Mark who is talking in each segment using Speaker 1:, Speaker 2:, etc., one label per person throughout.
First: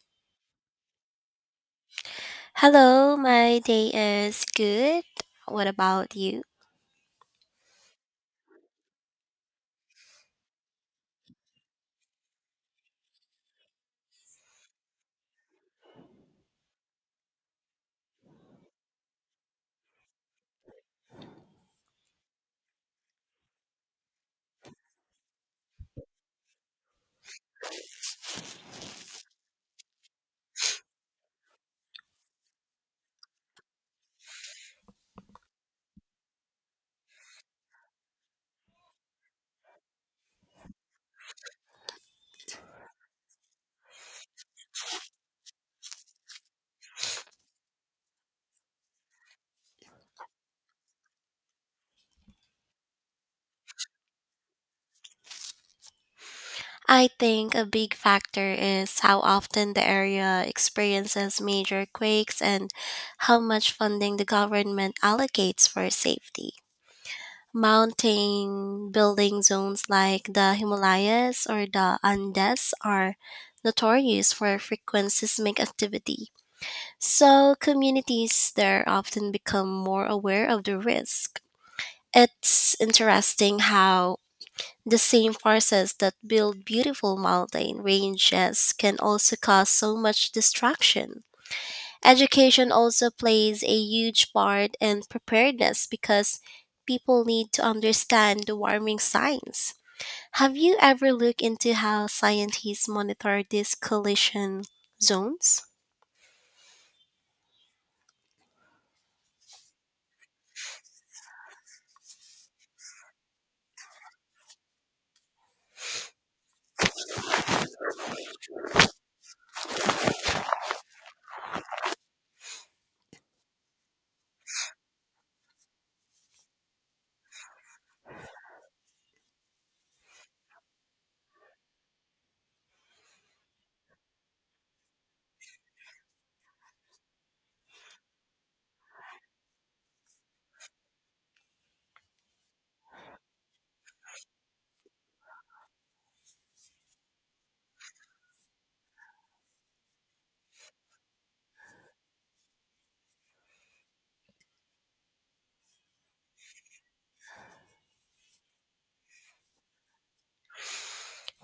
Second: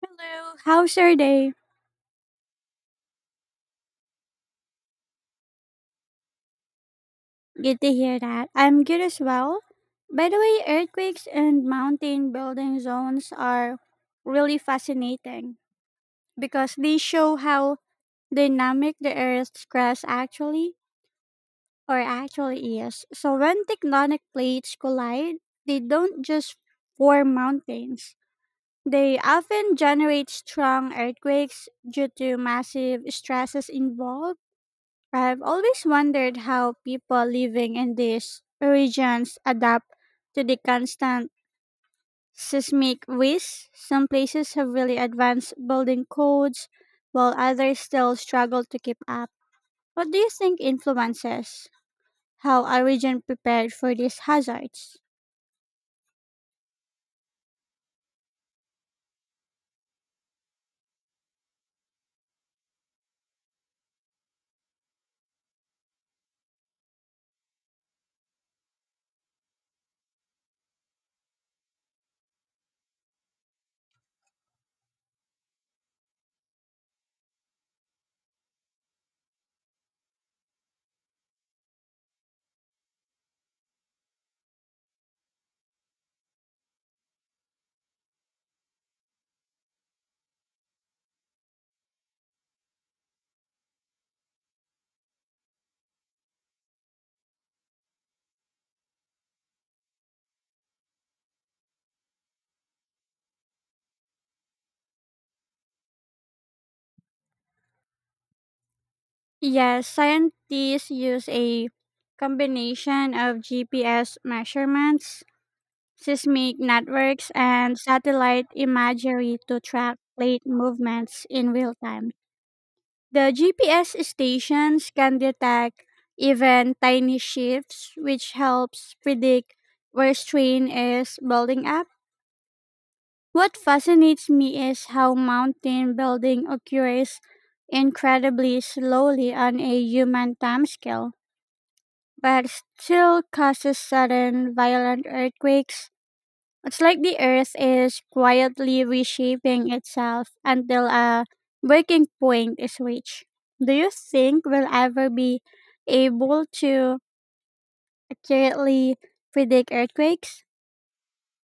Speaker 1: Hello, how's your day?
Speaker 2: Hello, my day is good. What about you?
Speaker 1: Good to hear that. I'm good as well. By the way, earthquakes and mountain building zones are really fascinating because they show how dynamic the Earth's crust actually is. So when tectonic plates collide, they don't just form mountains. They often generate strong earthquakes due to massive stresses involved. I've always wondered how people living in these regions adapt to the constant seismic risk. Some places have really advanced building codes, while others still struggle to keep up. What do you think influences how a region prepared for these hazards?
Speaker 2: I think a big factor is how often the area experiences major quakes and how much funding the government allocates for safety. Mountain building zones like the Himalayas or the Andes are notorious for frequent seismic activity, so communities there often become more aware of the risk. It's interesting how the same forces that build beautiful mountain ranges can also cause so much destruction. Education also plays a huge part in preparedness because people need to understand the warming signs. Have you ever looked into how scientists monitor these collision zones?
Speaker 1: Yes, scientists use a combination of GPS measurements, seismic networks, and satellite imagery to track plate movements in real time. The GPS stations can detect even tiny shifts, which helps predict where strain is building up. What fascinates me is how mountain building occurs incredibly slowly on a human timescale, but still causes sudden violent earthquakes. It's like the earth is quietly reshaping itself until a breaking point is reached. Do you think we'll ever be able to accurately predict earthquakes?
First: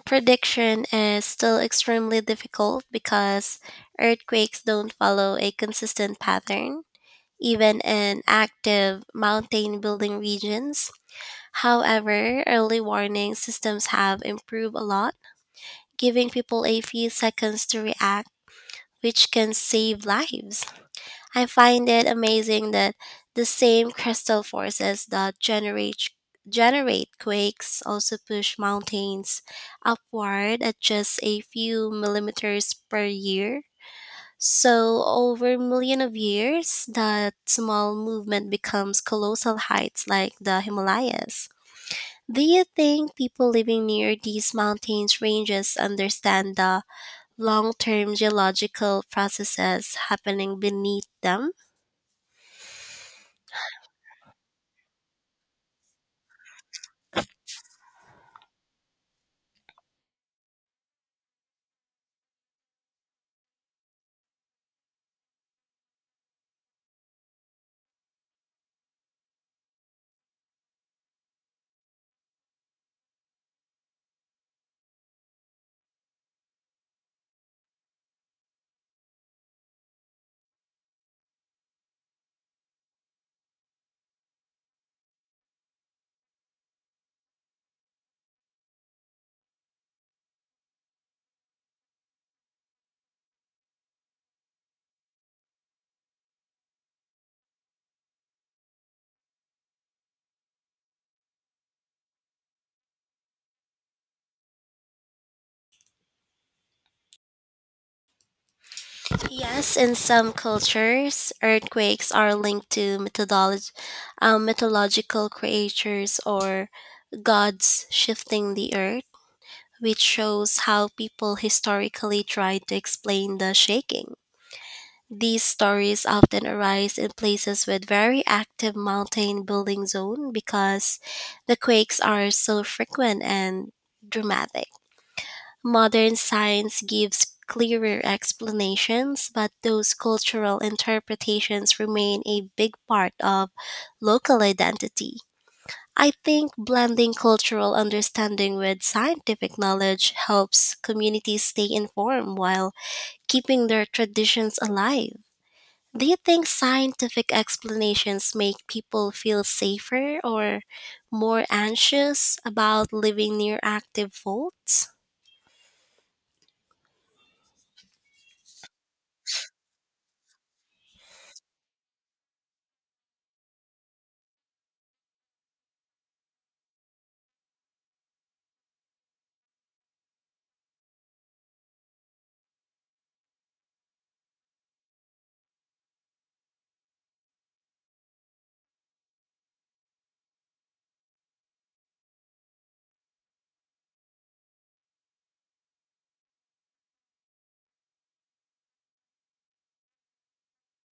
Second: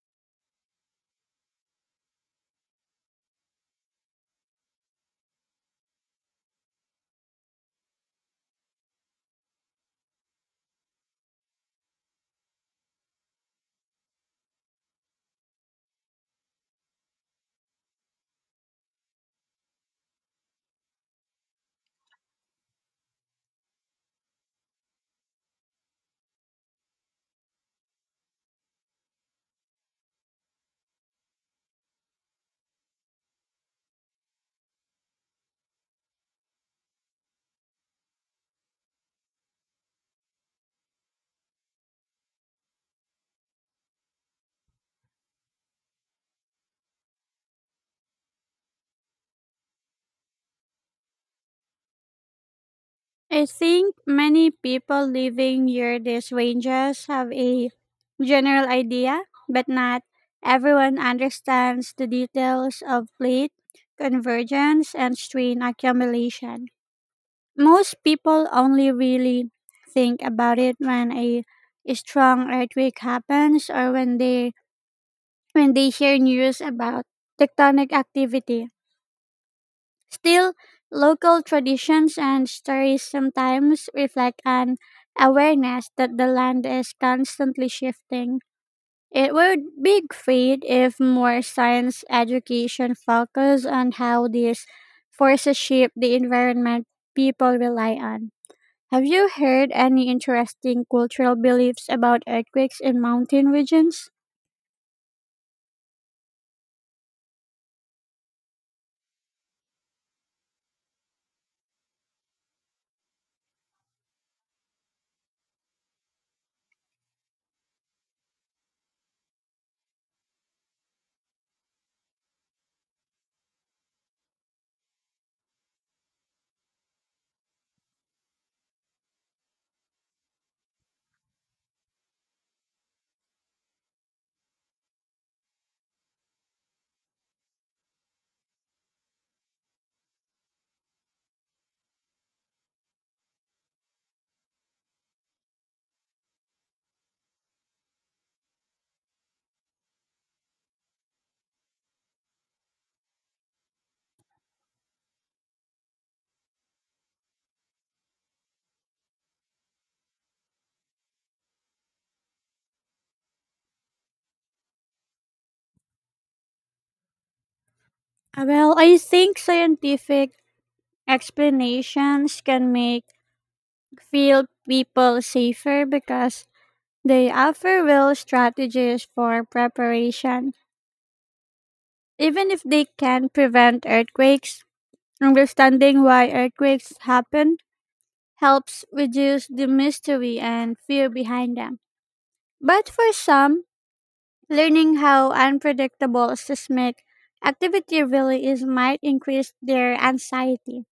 Speaker 2: Prediction is still extremely difficult because earthquakes don't follow a consistent pattern even in active mountain building regions. However, early warning systems have improved a lot, giving people a few seconds to react, which can save lives. I find it amazing that the same crystal forces that generate quakes also push mountains upward at just a few millimeters per year, so over million of years, that small movement becomes colossal heights like the Himalayas. Do you think people living near these mountains ranges understand the long-term geological processes happening beneath them?
Speaker 1: I think many people living near these ranges have a general idea, but not everyone understands the details of plate convergence and strain accumulation. Most people only really think about it when a strong earthquake happens or when they hear news about tectonic activity. Still, local traditions and stories sometimes reflect an awareness that the land is constantly shifting. It would be great if more science education focused on how these forces shape the environment people rely on. Have you heard any interesting cultural beliefs about earthquakes in mountain regions?
Speaker 2: Yes, in some cultures, earthquakes are linked to mythological creatures or gods shifting the earth, which shows how people historically tried to explain the shaking. These stories often arise in places with very active mountain building zone because the quakes are so frequent and dramatic. Modern science gives clearer explanations, but those cultural interpretations remain a big part of local identity. I think blending cultural understanding with scientific knowledge helps communities stay informed while keeping their traditions alive. Do you think scientific explanations make people feel safer or more anxious about living near active faults?
Speaker 1: Well, I think scientific explanations can make field people safer because they offer real strategies for preparation. Even if they can prevent earthquakes, understanding why earthquakes happen helps reduce the mystery and fear behind them. But for some, learning how unpredictable seismic activity really is might increase their anxiety.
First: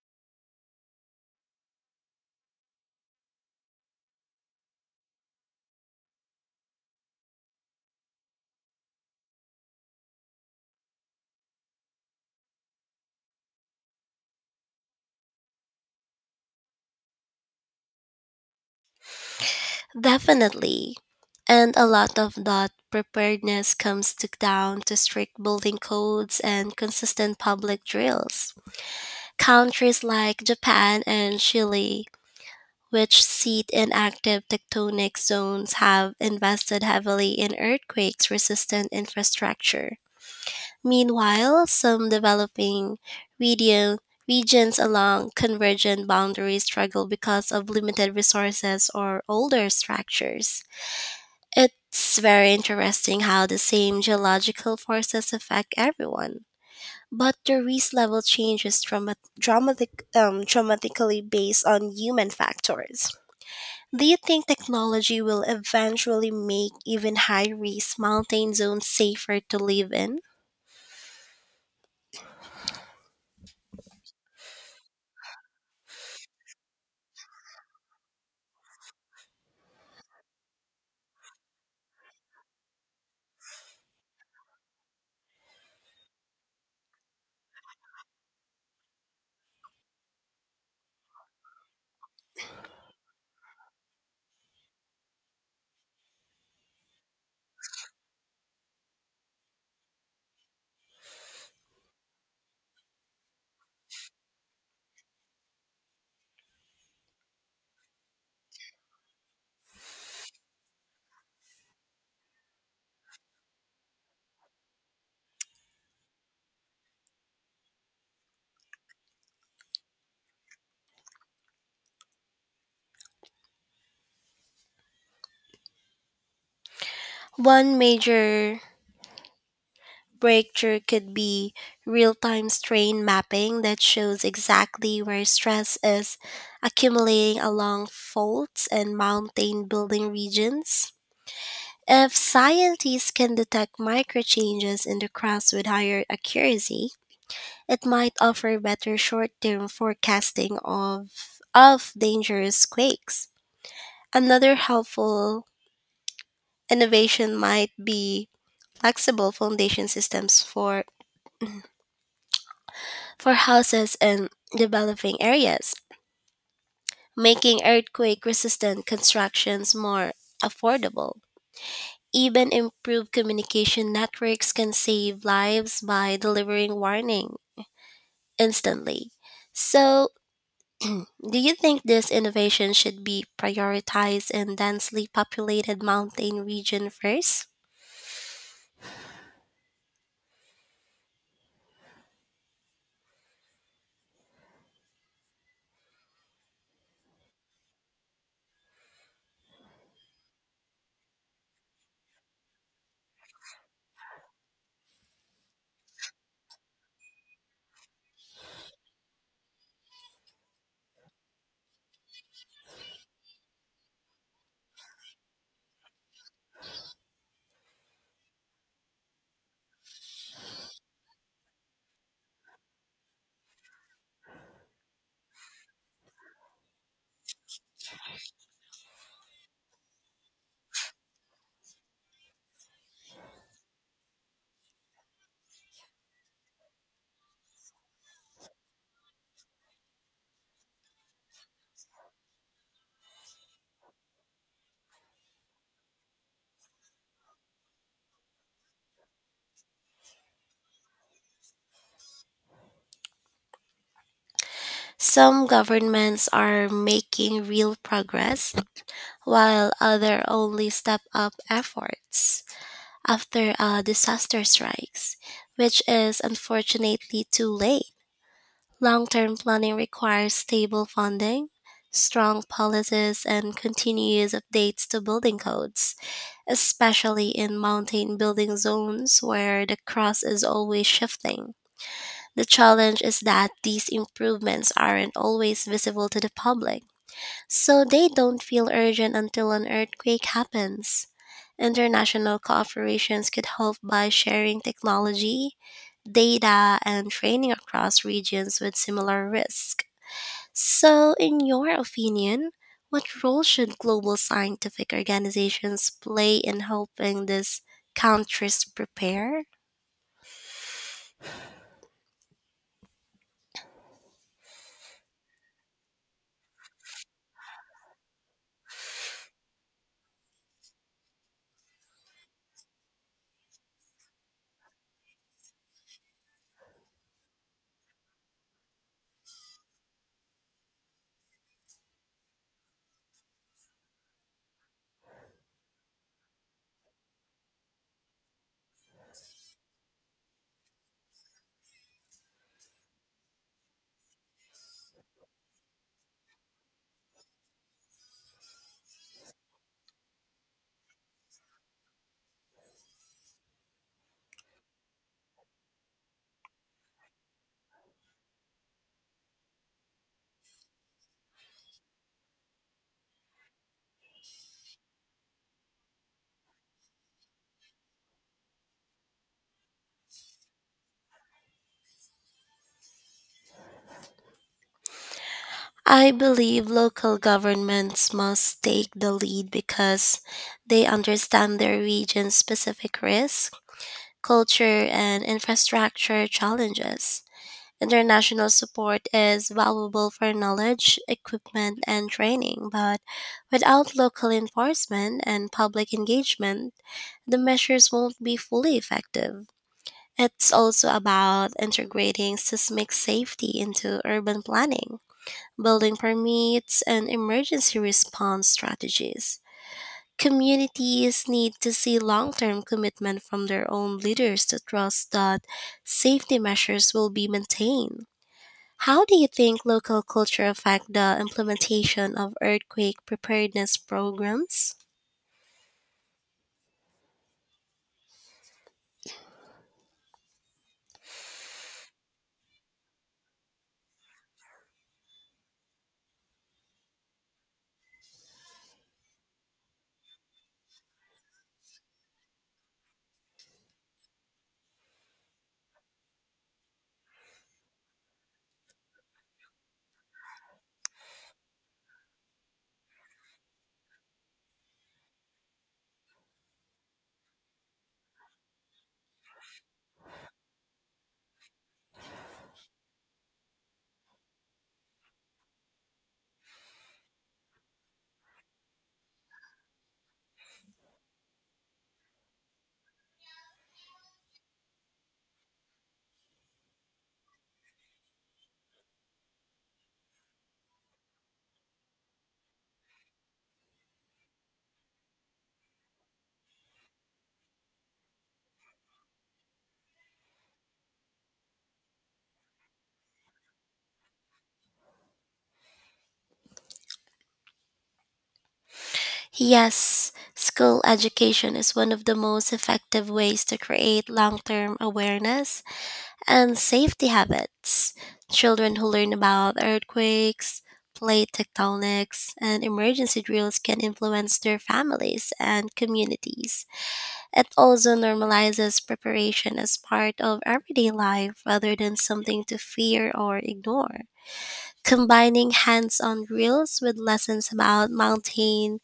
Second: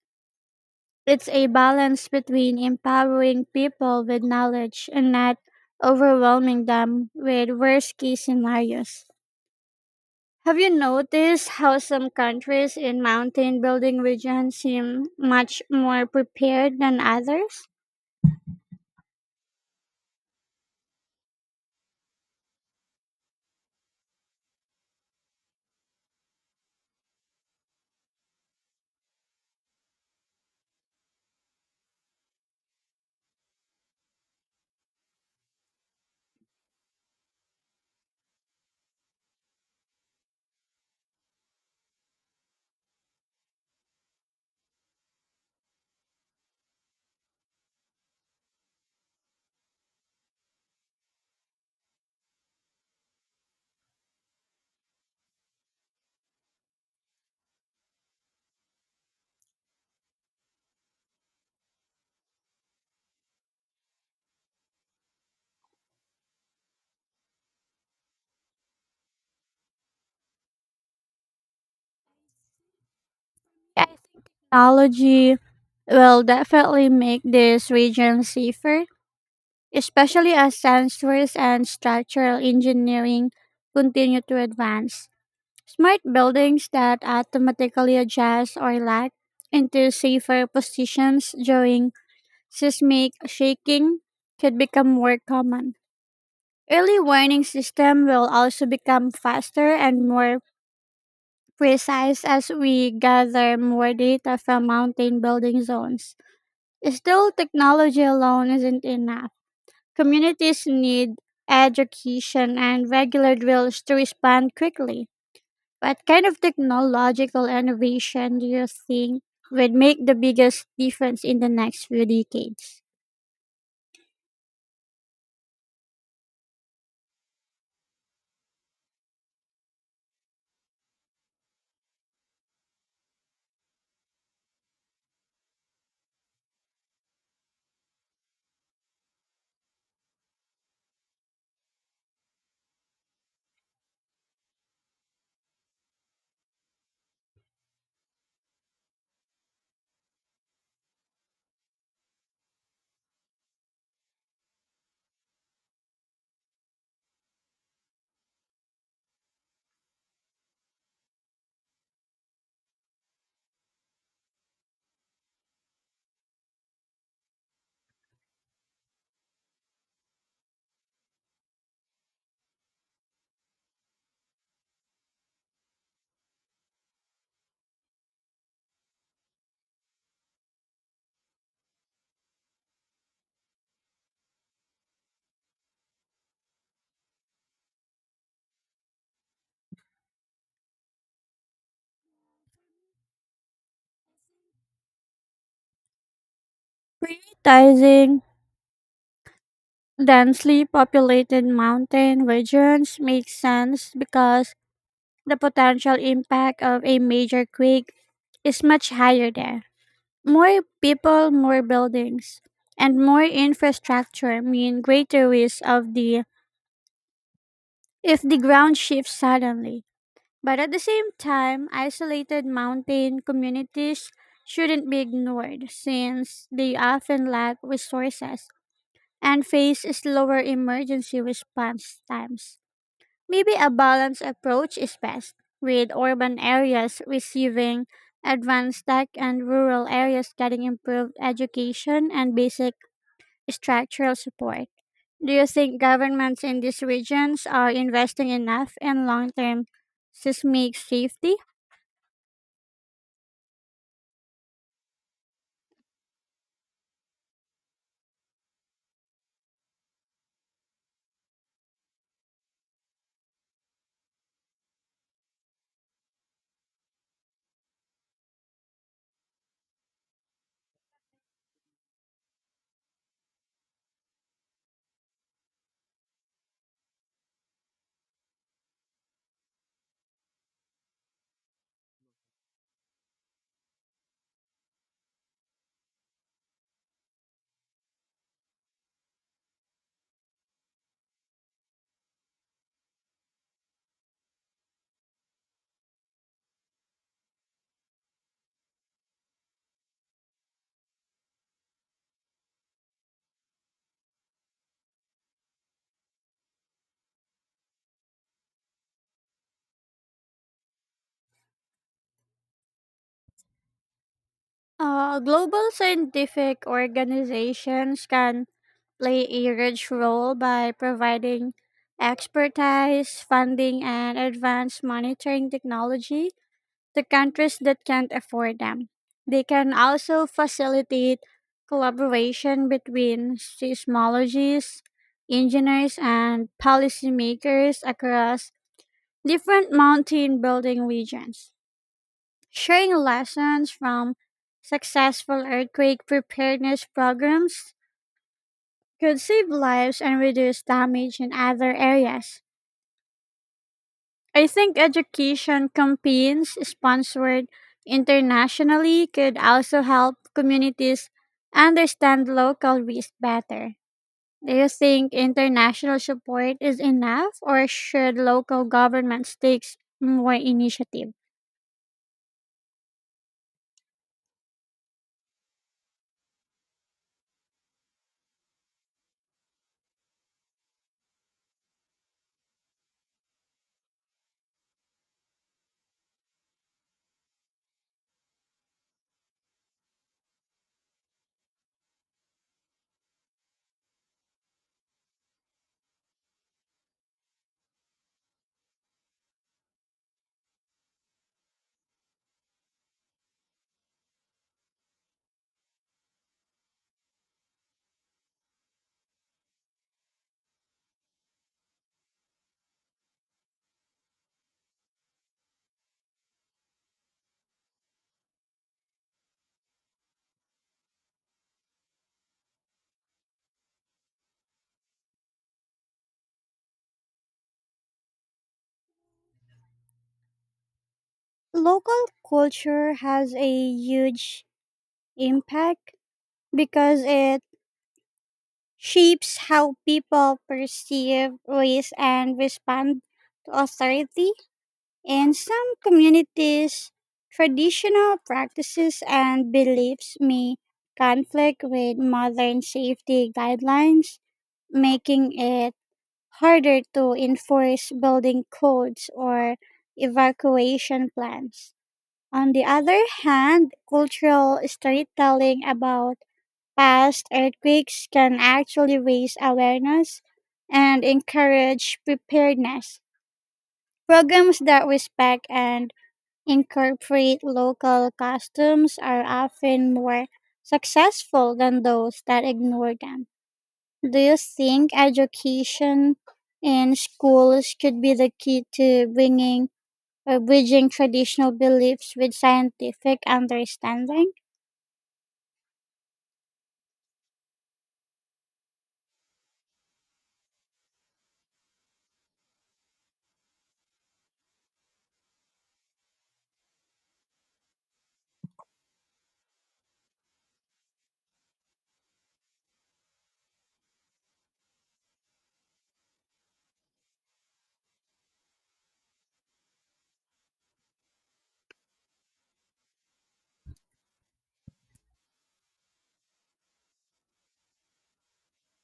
Speaker 1: It's a balance between empowering people with knowledge and not overwhelming them with worst case scenarios. Have you noticed how some countries in mountain building regions seem much more prepared than others?
Speaker 2: Definitely. And a lot of that preparedness comes to down to strict building codes and consistent public drills. Countries like Japan and Chile, which sit in active tectonic zones, have invested heavily in earthquakes resistant infrastructure. Meanwhile, some region, regions along convergent boundaries struggle because of limited resources or older structures. It's very interesting how the same geological forces affect everyone, but the risk level changes dramatically based on human factors. Do you think technology will eventually make even high risk mountain zones safer to live in?
Speaker 1: Yeah, I think technology will definitely make these regions safer, especially as sensors and structural engineering continue to advance. Smart buildings that automatically adjust or lag into safer positions during seismic shaking could become more common. Early warning system will also become faster and more precise as we gather more data from mountain building zones. Still, technology alone isn't enough. Communities need education and regular drills to respond quickly. What kind of technological innovation do you think would make the biggest difference in the next few decades?
Speaker 2: One major breakthrough could be real time strain mapping that shows exactly where stress is accumulating along faults and mountain building regions. If scientists can detect micro changes in the crops with higher accuracy, it might offer better short-term forecasting of dangerous quakes. Another helpful innovation might be flexible foundation systems for houses in developing areas, making earthquake-resistant constructions more affordable. Even improved communication networks can save lives by delivering warning instantly. So, do you think this innovation should be prioritized in densely populated mountain region first?
Speaker 1: Prioritizing densely populated mountain regions makes sense because the potential impact of a major quake is much higher there. More people, more buildings, and more infrastructure mean greater risk of the if the ground shifts suddenly. But at the same time, isolated mountain communities shouldn't be ignored since they often lack resources and face slower emergency response times. Maybe a balanced approach is best, with urban areas receiving advanced tech and rural areas getting improved education and basic structural support. Do you think governments in these regions are investing enough in long term seismic safety?
Speaker 2: Some governments are making real progress while others only step up efforts after a disaster strikes, which is unfortunately too late. Long-term planning requires stable funding, strong policies and continuous updates to building codes, especially in mountain building zones where the crust is always shifting. The challenge is that these improvements aren't always visible to the public, so they don't feel urgent until an earthquake happens. International cooperations could help by sharing technology, data, and training across regions with similar risk. So, in your opinion, what role should global scientific organizations play in helping these countries prepare?
Speaker 1: Global scientific organizations can play a huge role by providing expertise, funding, and advanced monitoring technology to countries that can't afford them. They can also facilitate collaboration between seismologists, engineers, and policymakers across different mountain building regions. Sharing lessons from successful earthquake preparedness programs could save lives and reduce damage in other areas. I think education campaigns sponsored internationally could also help communities understand local risk better. Do you think international support is enough, or should local governments take more initiative?
Speaker 2: I believe local governments must take the lead because they understand their region's specific risk, culture, and infrastructure challenges. International support is valuable for knowledge, equipment, and training, but without local enforcement and public engagement, the measures won't be fully effective. It's also about integrating seismic safety into urban planning, building permits, and emergency response strategies. Communities need to see long term commitment from their own leaders to trust that safety measures will be maintained. How do you think local culture affect the implementation of earthquake preparedness programs?
Speaker 1: Local culture has a huge impact because it shapes how people perceive risk and respond to authority. In some communities, traditional practices and beliefs may conflict with modern safety guidelines, making it harder to enforce building codes or evacuation plans. On the other hand, cultural storytelling about past earthquakes can actually raise awareness and encourage preparedness. Programs that respect and incorporate local customs are often more successful than those that ignore them. Do you think education in schools could be the key to bringing or bridging traditional beliefs with scientific understanding?
Speaker 2: Yes, school education is one of the most effective ways to create long-term awareness and safety habits. Children who learn about earthquakes, plate tectonics, and emergency drills can influence their families and communities. It also normalizes preparation as part of everyday life rather than something to fear or ignore. Combining hands on reels with lessons about mountain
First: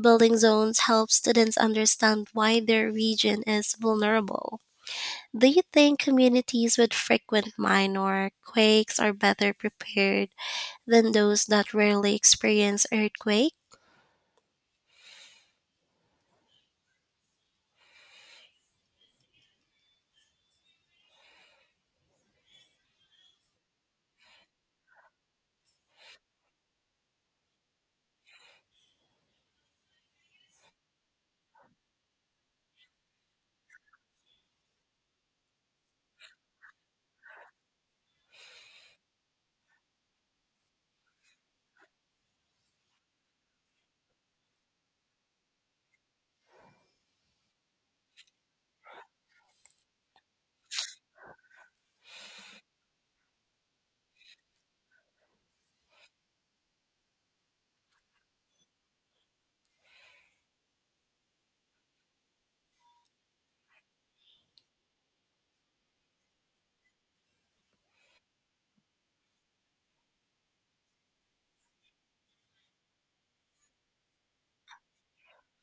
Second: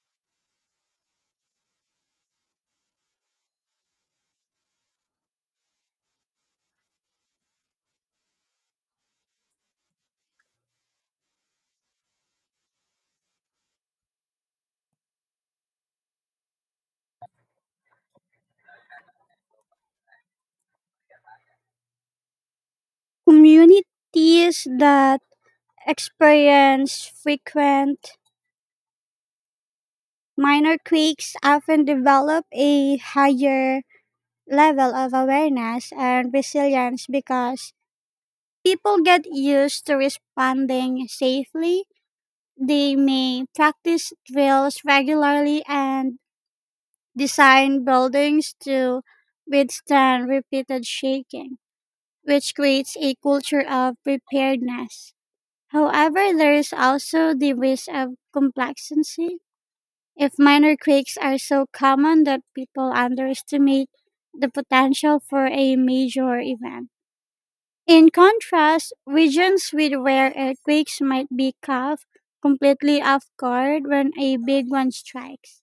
Speaker 2: building zones helps students understand why their region is vulnerable. Do you think communities with frequent minor quakes are better prepared than those that rarely experience earthquakes?
Speaker 1: Communities that experience frequent minor quakes often develop a higher level of awareness and resilience because people get used to responding safely. They may practice drills regularly and design buildings to withstand repeated shaking, which creates a culture of preparedness. However, there is also the risk of complacency if minor quakes are so common that people underestimate the potential for a major event. In contrast, regions with rare earthquakes might be caught completely off guard when a big one strikes.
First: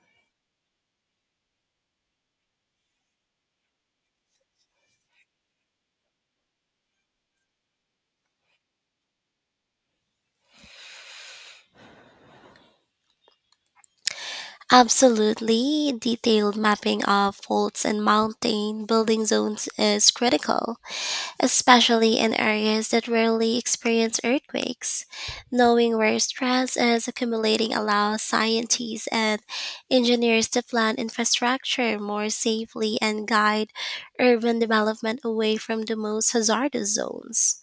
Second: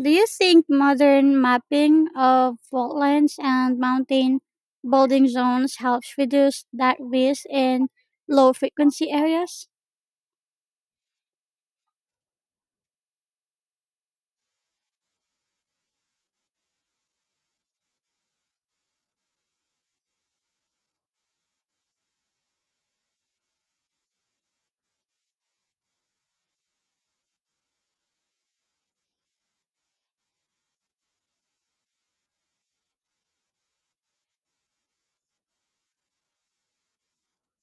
Speaker 1: Do you think modern mapping of fault lines and mountain building zones helps reduce that risk in low frequency areas?
Speaker 2: Absolutely, detailed mapping of faults and mountain building zones is critical, especially in areas that rarely experience earthquakes. Knowing where stress is accumulating allows scientists and engineers to plan infrastructure more safely and guide urban development away from the most hazardous zones.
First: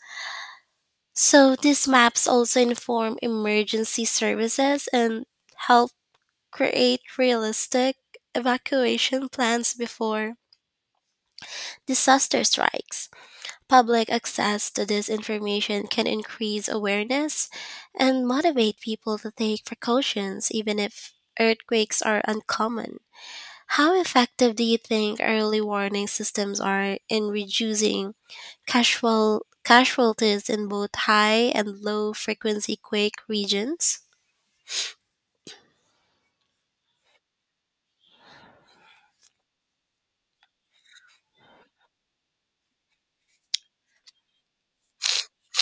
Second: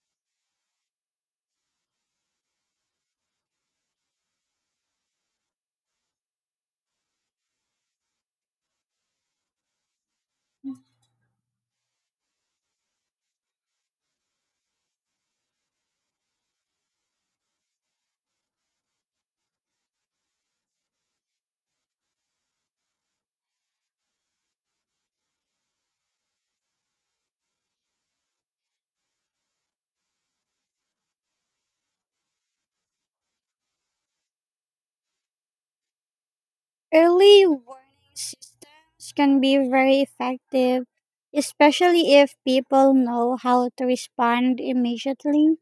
Speaker 2: So, these maps also inform emergency services and help create realistic evacuation plans before disaster strikes. Public access to this information can increase awareness and motivate people to take precautions even if earthquakes are uncommon. How effective do you think early warning systems are in reducing casualties in both high and low frequency quake regions?
Speaker 1: Early warning systems can be very effective, especially if people know how to respond immediately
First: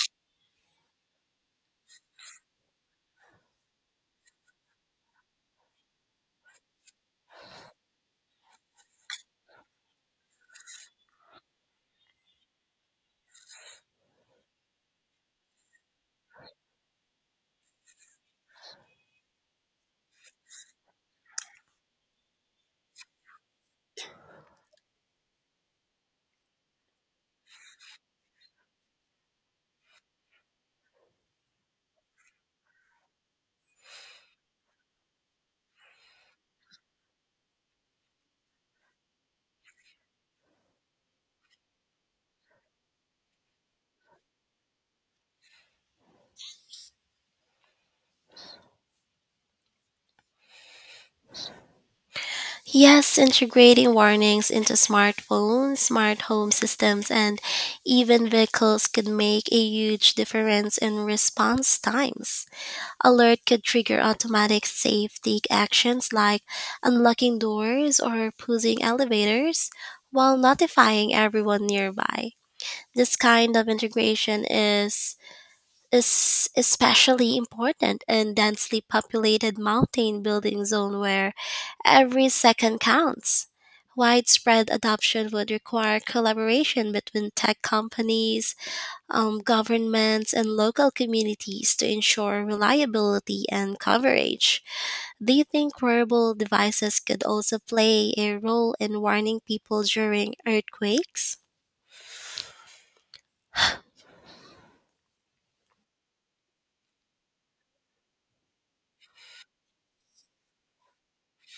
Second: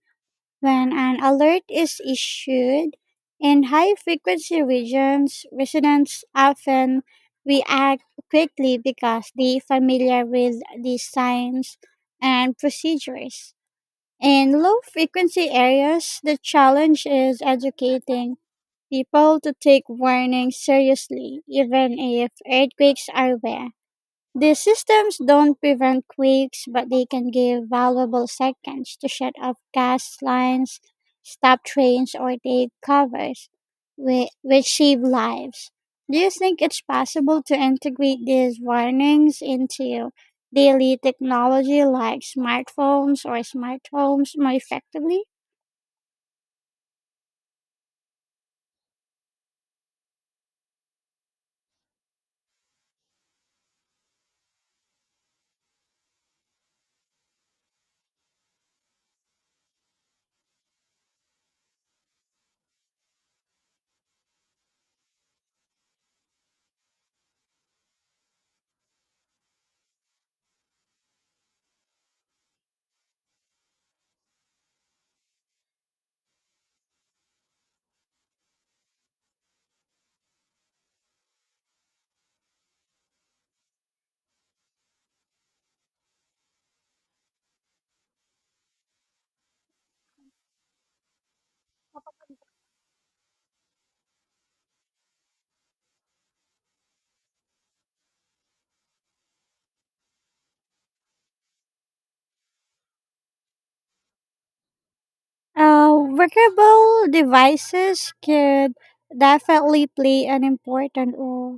Speaker 1: when an alert is issued. In high frequency regions, residents often react quickly because they familiar with the signs and procedures. In low frequency areas, the challenge is educating people to take warnings seriously, even if earthquakes are rare. These systems don't prevent quakes, but they can give valuable seconds to shut off gas lines, stop trains, or take covers, which save lives. Do you think it's possible to integrate these warnings into daily technology like smartphones or smart homes more effectively?
Speaker 2: Yes, integrating warnings into smartphones, smart home systems, and even vehicles could make a huge difference in response times. Alert could trigger automatic safety actions like unlocking doors or pausing elevators while notifying everyone nearby. This kind of integration is especially important in densely populated mountain building zone where every second counts. Widespread adoption would require collaboration between tech companies, governments, and local communities to ensure reliability and coverage. Do you think wearable devices could also play a role in warning people during earthquakes?
Speaker 1: Wearable devices could definitely play an important role,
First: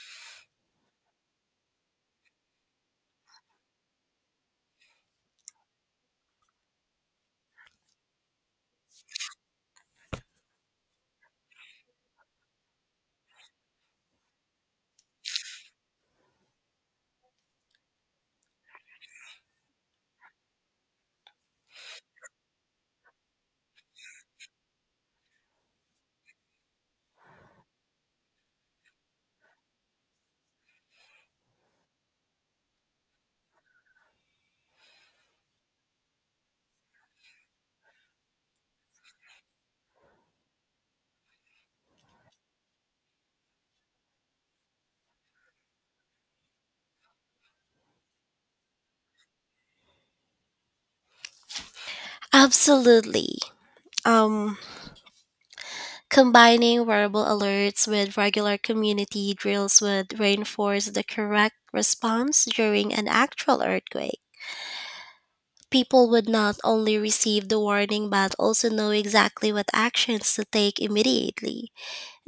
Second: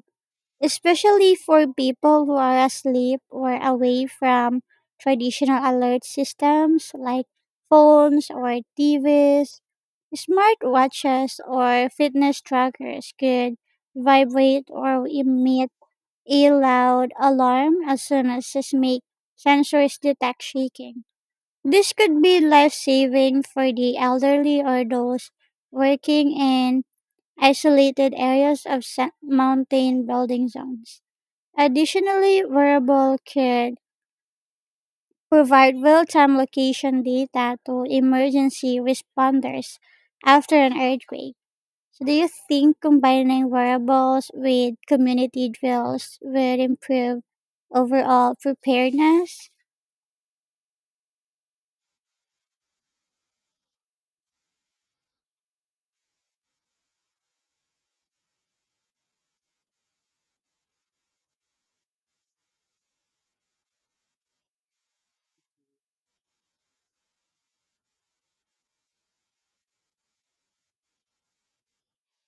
Speaker 1: especially for people who are asleep or away from traditional alert systems like phones or TVs. Smartwatches or fitness trackers could vibrate or emit a loud alarm as soon as it makes sensors detect shaking. This could be life saving for the elderly or those working in isolated areas of mountain building zones. Additionally, wearable could provide real time location data to emergency responders after an earthquake. So, do you think combining wearables with community drills would improve overall preparedness?
Speaker 2: Absolutely. Um, Combining wearable alerts with regular community drills would reinforce the correct response during an actual earthquake. People would not only receive the warning but also know exactly what actions to take immediately.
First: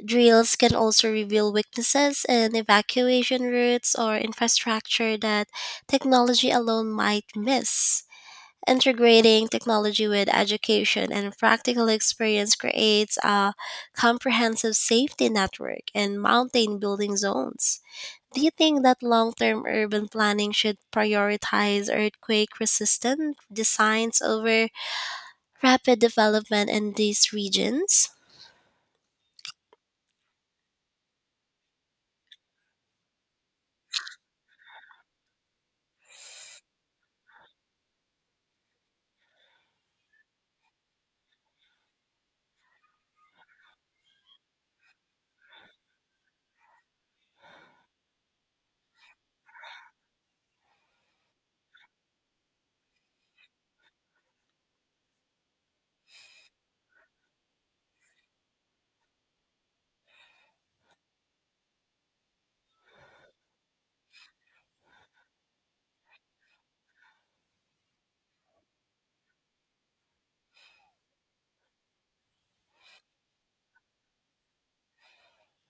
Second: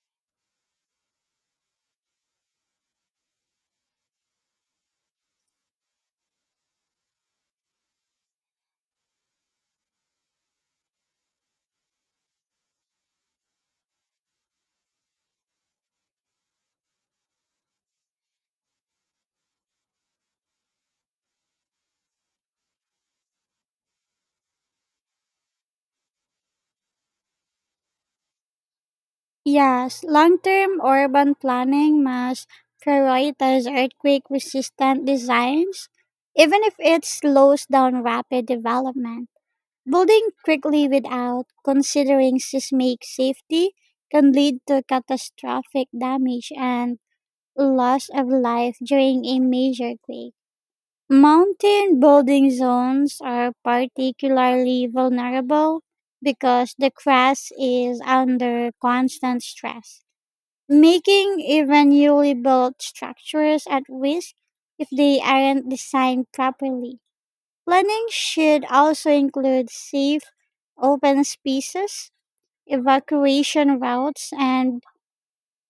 Speaker 2: Drills can also reveal weaknesses in evacuation routes or infrastructure that technology alone might miss. Integrating technology with education and practical experience creates a comprehensive safety network and mountain building zones. Do you think that long term urban planning should prioritize earthquake resistant designs over rapid development in these regions?
Speaker 1: Yes, long term urban planning must prioritize earthquake resistant designs, even if it slows down rapid development. Building quickly without considering seismic safety can lead to catastrophic damage and loss of life during a major quake. Mountain building zones are particularly vulnerable because the crust is under constant stress, making even newly built structures at risk if they aren't designed properly. Planning should also include safe, open spaces, evacuation routes, and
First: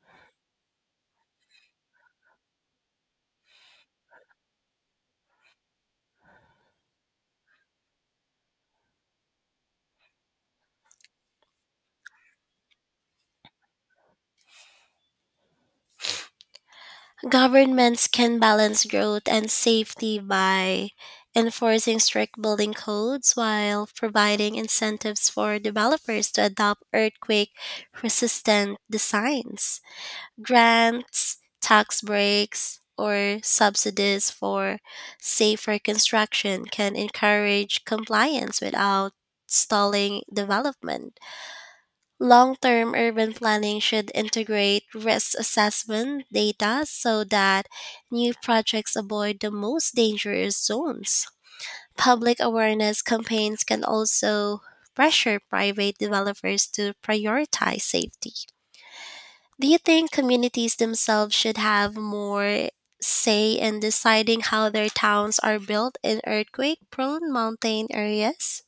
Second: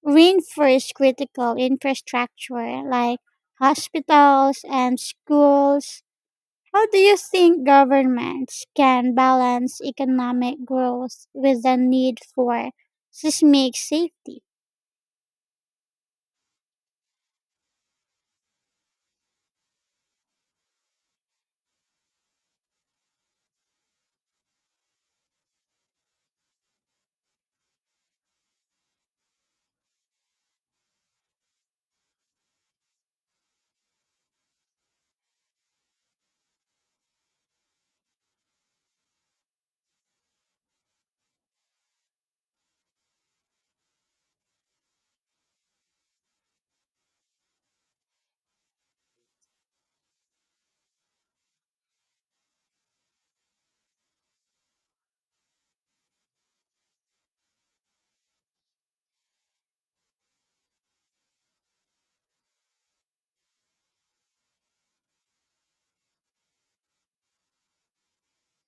Speaker 1: reinforce critical infrastructure like hospitals and schools. How do you think governments can balance economic growth with the need for seismic safety?
Speaker 2: Governments can balance growth and safety by enforcing strict building codes while providing incentives for developers to adopt earthquake resistant designs. Grants, tax breaks, or subsidies for safer construction can encourage compliance without stalling development. Long term urban planning should integrate risk assessment data so that new projects avoid the most dangerous zones. Public awareness campaigns can also pressure private developers to prioritize safety. Do you think communities themselves should have more say in deciding how their towns are built in earthquake prone mountain areas?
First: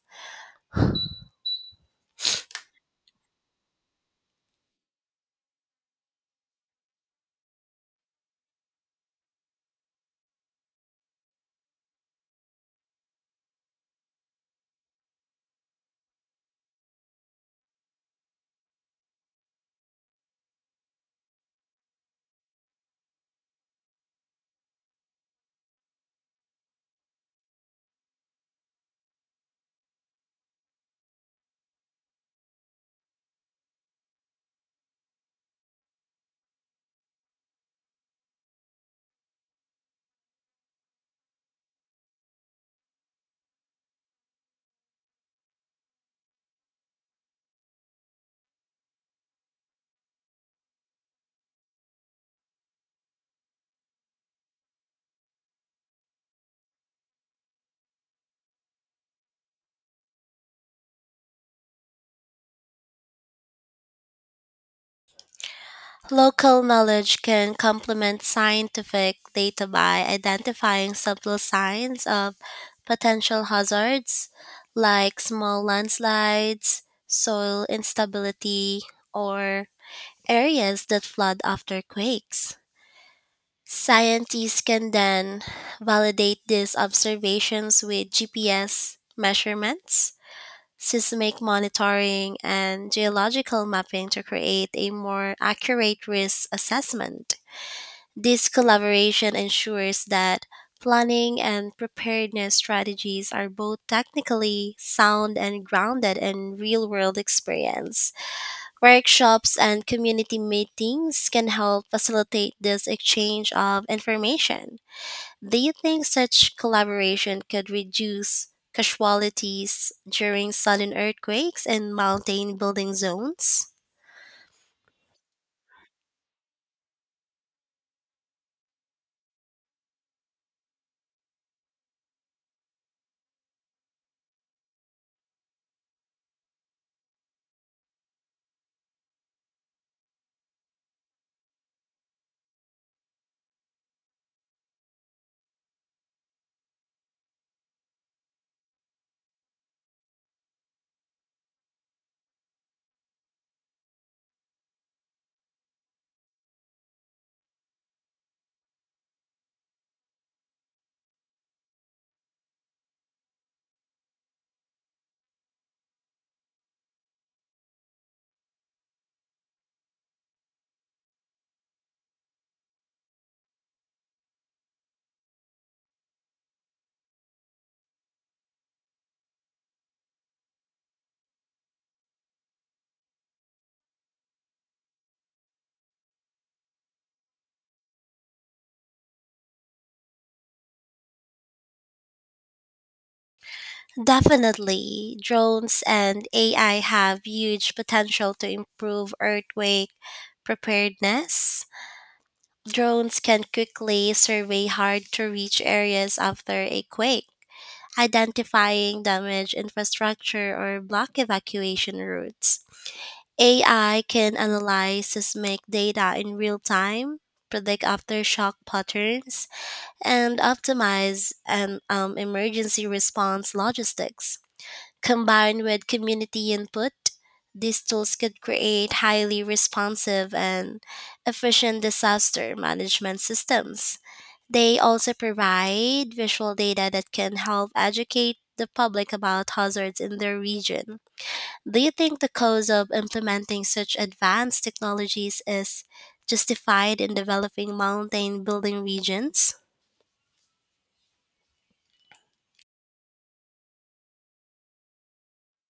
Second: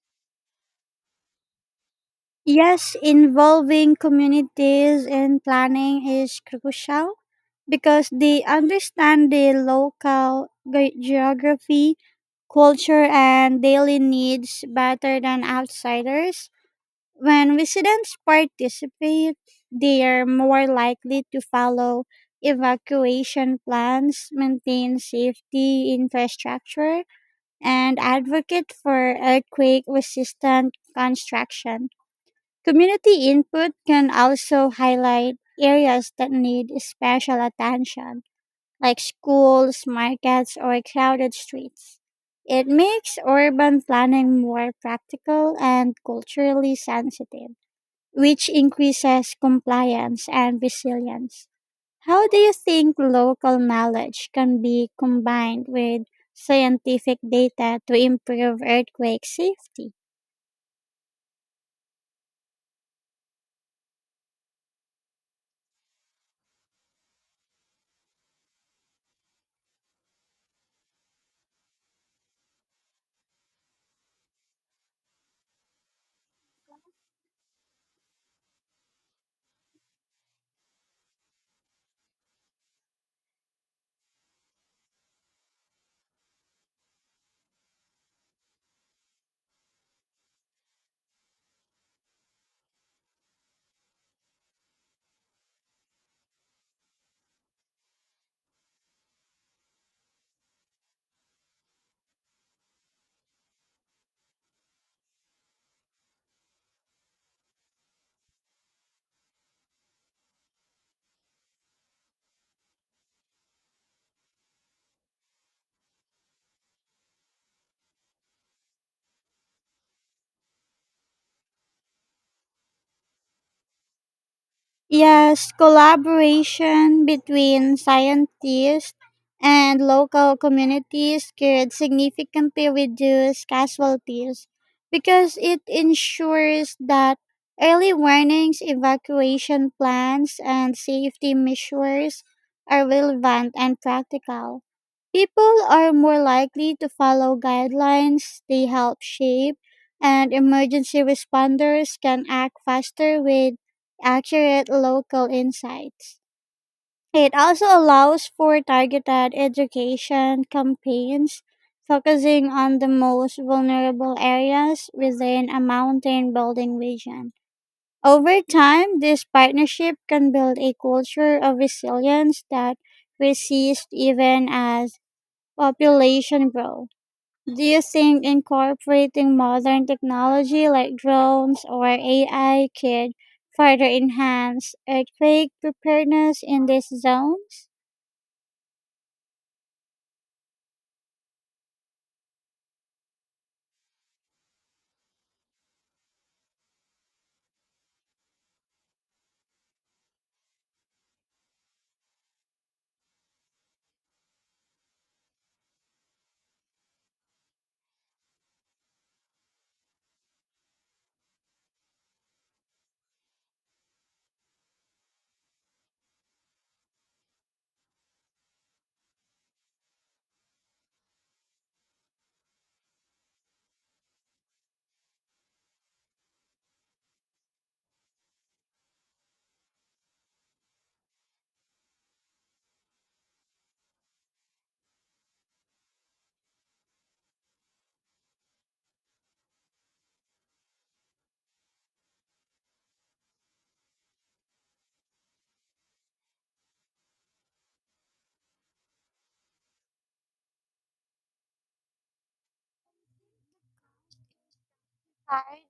Speaker 1: Yes, involving communities in planning is crucial because they understand the local geography, culture, and daily needs better than outsiders. When residents participate, they are more likely to follow evacuation plans, maintain safety infrastructure, and advocate for earthquake resistant construction. Community input can also highlight areas that need special attention, like schools, markets, or crowded streets. It makes urban planning more practical and culturally sensitive, which increases compliance and resilience. How do you think local knowledge can be combined with scientific data to improve earthquake safety?
Speaker 2: Local knowledge can complement scientific data by identifying subtle signs of potential hazards like small landslides, soil instability, or areas that flood after quakes. Scientists can then validate these observations with GPS measurements, seismic monitoring, and geological mapping to create a more accurate risk assessment. This collaboration ensures that planning and preparedness strategies are both technically sound and grounded in real world experience. Workshops and community meetings can help facilitate this exchange of information. Do you think such collaboration could reduce casualties during sudden earthquakes in mountain building zones?
Speaker 1: Yes, collaboration between scientists and local communities could significantly reduce casualties because it ensures that early warnings, evacuation plans, and safety measures are relevant and practical. People are more likely to follow guidelines they help shape, and emergency responders can act faster with accurate local insights. It also allows for targeted education campaigns focusing on the most vulnerable areas within a mountain building vision. Over time, this partnership can build a culture of resilience that resists even as population growth. Do you think incorporating modern technology like drones or AI could further enhance earthquake preparedness in these zones?
Speaker 2: Definitely, drones and AI have huge potential to improve earthquake preparedness. Drones can quickly survey hard to reach areas after a quake, identifying damaged infrastructure or block evacuation routes. AI can analyze seismic data in real time, predict aftershock patterns, and optimize an emergency response logistics. Combined with community input, these tools could create highly responsive and efficient disaster management systems. They also provide visual data that can help educate the public about hazards in their region. Do you think the cost of implementing such advanced technologies is justified in developing mountain building regions?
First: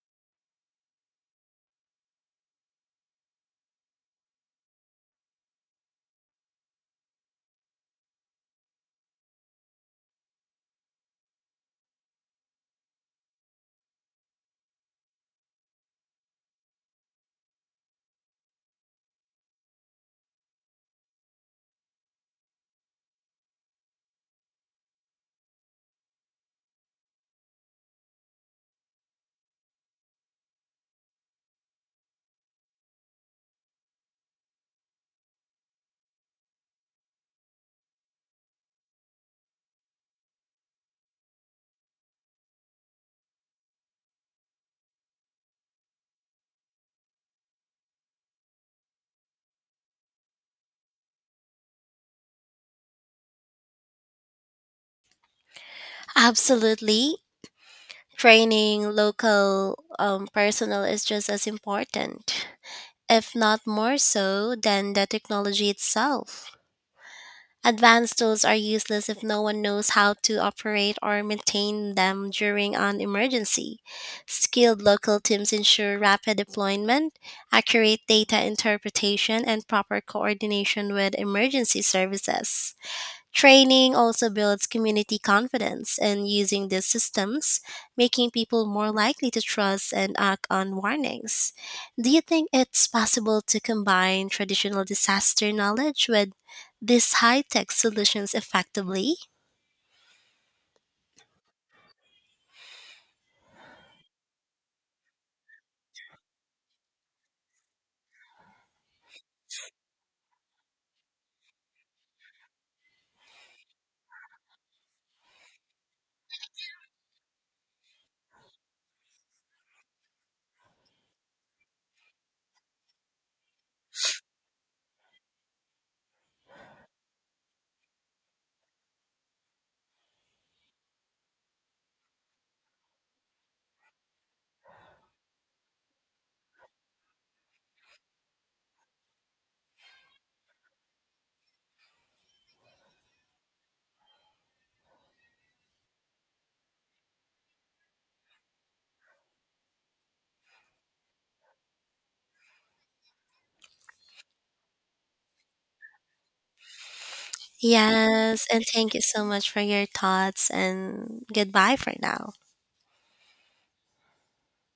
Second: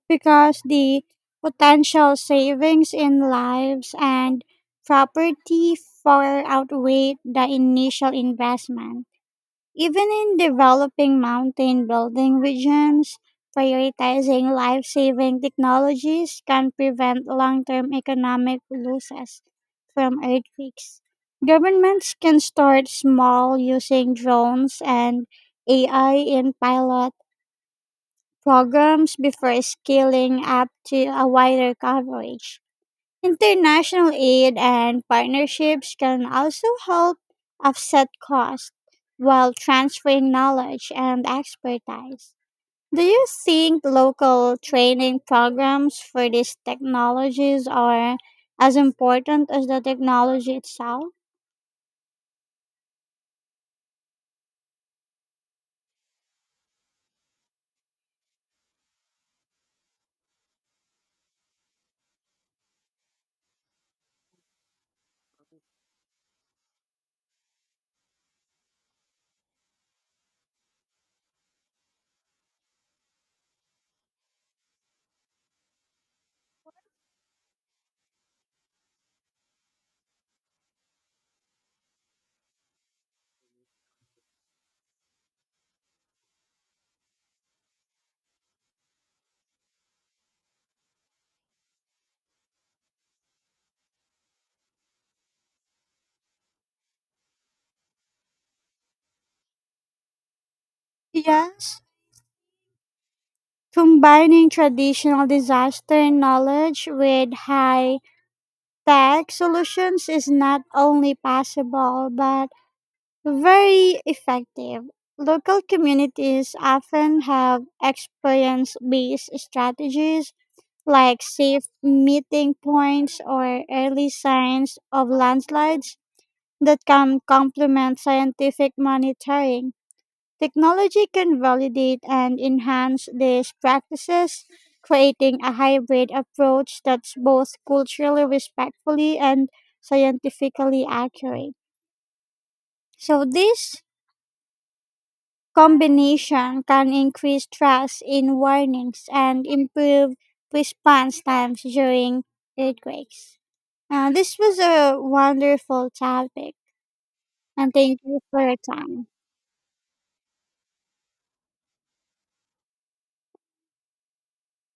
Speaker 1: Because the potential savings in lives and property far outweigh the initial investment. Even in developing mountain building regions, prioritizing life saving technologies can prevent long term economic losses from earthquakes. Governments can start small using drones and AI in pilot programs before scaling up to a wider coverage. International aid and partnerships can also help offset costs while transferring knowledge and expertise. Do you think local training programs for these technologies are as important as the technology itself?
Speaker 2: Absolutely. Training local personnel is just as important, if not more so, than the technology itself. Advanced tools are useless if no one knows how to operate or maintain them during an emergency. Skilled local teams ensure rapid deployment, accurate data interpretation, and proper coordination with emergency services. Training also builds community confidence in using these systems, making people more likely to trust and act on warnings. Do you think it's possible to combine traditional disaster knowledge with these high tech solutions effectively?
Speaker 1: Yes, combining traditional disaster knowledge with high tech solutions is not only possible but very effective. Local communities often have experience based strategies like safe meeting points or early signs of landslides that can complement scientific monitoring. Technology can validate and enhance these practices, creating a hybrid approach that's both culturally respectfully and scientifically accurate. So, this combination can increase trust in warnings and improve response times during earthquakes. This was a wonderful topic, and thank you for
Speaker 2: Yes,
Speaker 1: your
Speaker 2: and thank you
Speaker 1: time.
Speaker 2: so much for your thoughts, and goodbye for now.